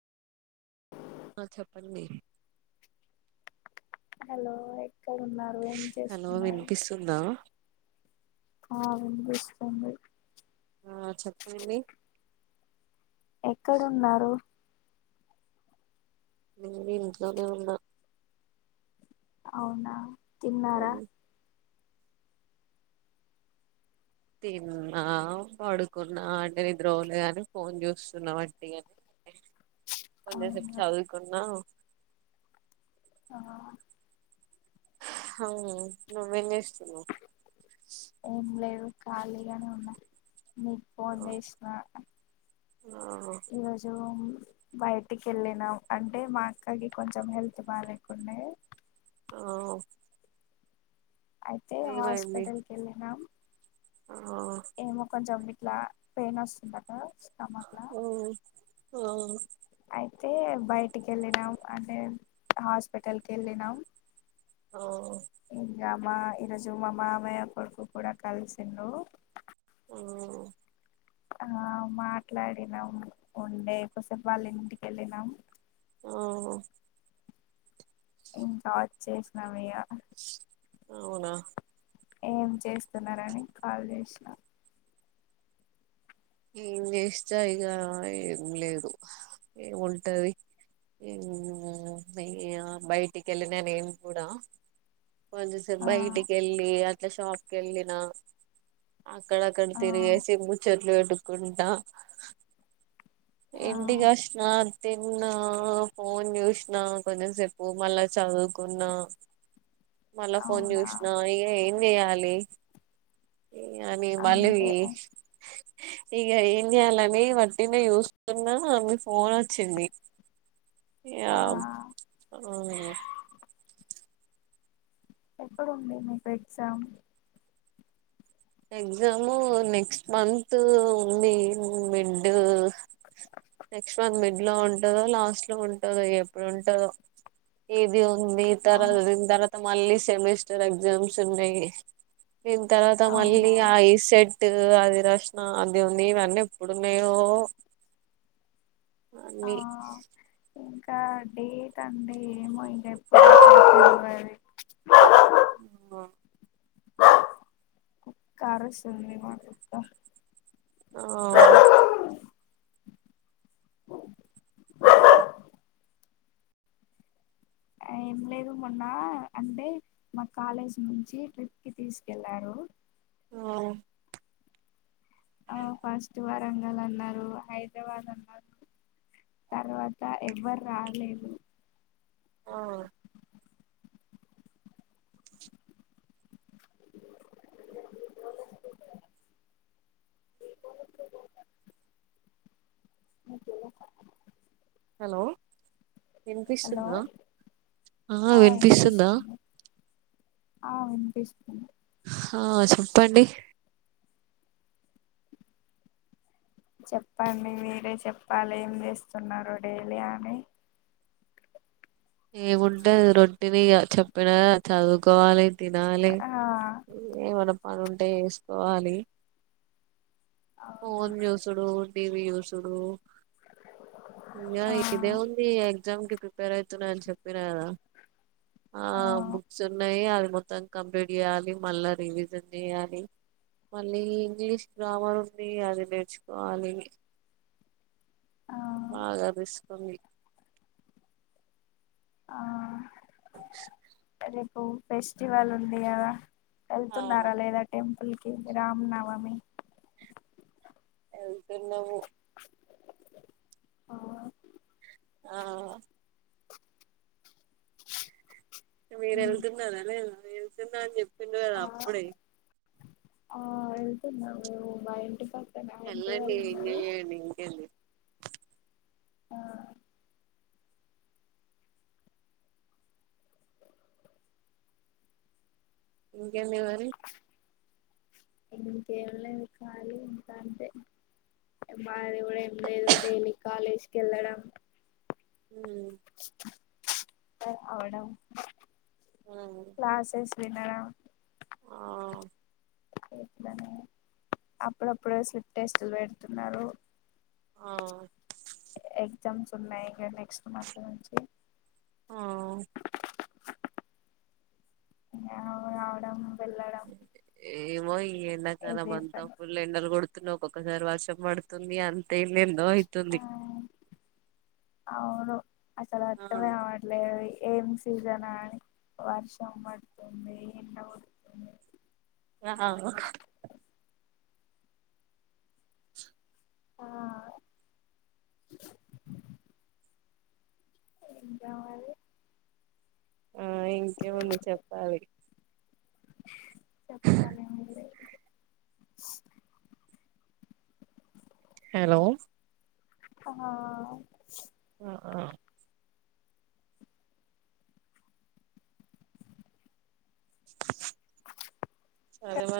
ఆ చెప్పండి హలో ఇక్కడ ఉన్నారు ఏం హలో చేస్తున్నారు వినిపిస్తుందా ఆ వినిపిస్తుంది ఆ చెప్పండి ఎక్కడు ఉన్నారు నేను ఇంట్లోనే ఉన్నా అవునా తిన్నారా తిన్నా పడుకున్నా అంటే నిద్రోలు గాని ఫోన్ చూస్తున్నా అట్ే అని కొంచెం సప్ అవునా చదువుకున్నా ఆ హ నువేం చేస్తున్నావు ఏం లేదు ఖాళీగానే ఉన్నా నిక్ ఫోన్ చేసిన ఆ ఈరోజు బయటికి వెళ్ళినాం అంటే మా అక్కకి కొంచెం హెల్త్ బాలేేకుంండే ఆ ఓ అయితే హాస్పిటల్ కి వెళ్ళినాం ఆహ్ ఏమో కొంచెం ఇట్లా పెయిన్ వస్తుందట స్టమక్ లా అఓ ఓ ఓ అయితే బయటికి వెళ్ళినాం అంటే హాస్పిటల్ కే ళ్ళినాం ఓ అ మా ఈరోజు మా మావయ్య కొడుకు కూడా కలిసిండు హ్మ్మ్ ఆ మాట్లాడినాం ఉండే కోసెప్ వాళ్ళ ఇంటికి వెళ్ళినాం ఉహ్ ఇంకా వచ్చేసినం మీగా అవునా ఏం చేస్తున్నారని కాల్ చేసినా. మ్మ్ ఏం చేస్తా ఇగా ఏం లేదు. ఏముంటది నే బయటికెళ్ళిన నేను కూడా కొంచెంసేపు ఆ బయటికెళ్ళి అట్లా షాప్ కెళ్ళినా, అక్కడక్కడ ఆ తిరిగేసి ముచ్చట్లు పెట్టు కుంటా ఆ ఇంటికచ్చినాం తిన్నా ఫోన్ చూసిన కొంచెంసేపు మల్ల చదువుకున్నా మల్ల ఫోన్ అవునా చూస్నా ఇగ ఏ వెయ్యాలి అని మల్లి వీ అంతే ఇగ ఏం చేయాలని వట్టినే చూస్తున్నా మీ ఫోనొచ్చింది. ఇగా ఆ ఓ ఎప్పుడుంది మీకు ఎగ్జామ్? ఎగ్జాము నెక్స్ట్ మంతు ఉంది మిడ్డ్ నెక్స్ట్ మంత్ మిడ్ ఇలా ఉంటదో లాస్ట్ లో ఉంటదో ఎప్పుడుంటదో ఏది మే ఆ తర జూన్ తర్వాత మళ్ళీ సెమిస్టర్ ఎగ్జామ్స్ ఉన్నాయి. ఇంకా, త మళ్ళీ అవునా ఐ సెట్ ట్టు అవి రాశినా అది ఉంది ఇవన్నీ ఎప్పుడున్నయో అన్ని టా డే తండే ఏమో ఇంకెప్పు [unintelligible] అ క్క అరుస్తుంది మా కుక్క ఆ ఏం లేదు మొన్న అంటే, మా కాలేజ్ నుంచి ట్రిప్ కి తీసుకెళ్లారు. ఓ ఆ ఫస్ట్ వరంగల్ అన్నారు హైదరాబాద్ అన్నారు తర్వాత ఎవ్వర్ రాలేదు. ఆ హలో హలో వినిపిస్తుందా ఆ వినిపిస్తుందా ఆ వినిపిస్తుంది. హా చెప్పండి. చెప్పండి మీరే చెప్పాలి ఏం చేస్తున్నారో డైలీ అని ఏముంటయ్ రొట్టినిగ చెప్పినా చదువుకోవాలి తినాలె ఆ ఏ మనం పనుంటే చేసుకోవాలి. ఆ ఫోన్ చూసుడు టీవీ చూసుడు ఇయా ఇదే ఉంది ఎగ్జామ్ కి ప్రిపేర్ ఐతున్న అని చెప్పినకదా ఆ బుక్స్ ఉన్నాయి అవి మొత్తం కంప్లీట్ చేయాలి మళ్ళా రివిజన్ చేయాలి మళ్ళీ ఇంగ్లీష్ గ్రామర్ ఉంది అది నేర్చుకోవాలి ఆ బాగా రిస్క్ తోంది ఆ ఇప్పుడు ఫెస్టివల్ ఉంది కదా ఆ వెళ్తున్నారా లేదా టెంపుల్ కి రామ్ నవమి ఎళ్తున్నము ఆ మీరు వెళ్తున్నారా లేదా ఎళ్తున్న నీ చెప్ ప్పిండ్రు కదా ఆ అప్పుడే ఆ ఎళ్తున్నాము మేము మా ఇంటి పక్ ఎళ్లండి ఎంజాయ్ చేయండి ఇంకేంది ఆ ఉ ఇంకేంది మరి ఇంకేం లేదు కాలీ ఇంకా అంటే మాది కూడా ఏం లేదు డైలీ కాలేజ్కి వెళ్ళడం ఉమ్ అవడం ఆ క్లాసెస్ వినడం ఆ అప్పుడప్పుడు స్లిప్ టెస్టులు పెడుతున్నారు ఆ ఆ ఎగ్జామ్స్ ఉన్నాయి ఇక నెక్స్ట్ మంత్ నుంచి ఆ ఇగ రావడం వెళ్ళడం ఏమో ఈ ఎండ కాలం ఇదే అంతా పని ఫుల్ ఎండలు కొడుతు న్నాయి ఒక్కొక్కసారి వార్షం పడుతుంది అంత ఎందేందో ఆ అయితుంది ను అసలు ఆ అర్థమే అవ్వట్లేదు ఏం సీజనా వర్షం పడుతుంది ఎండ కొడుతుంది ఆ [inaudible] ఆ ఇంకా మరి ఆ ఇంకేముంది చెప్పాలి చెప్పాలి ఏమున్నాయి హలో ఆ ఆ ఆ [inaudible] అదే మరి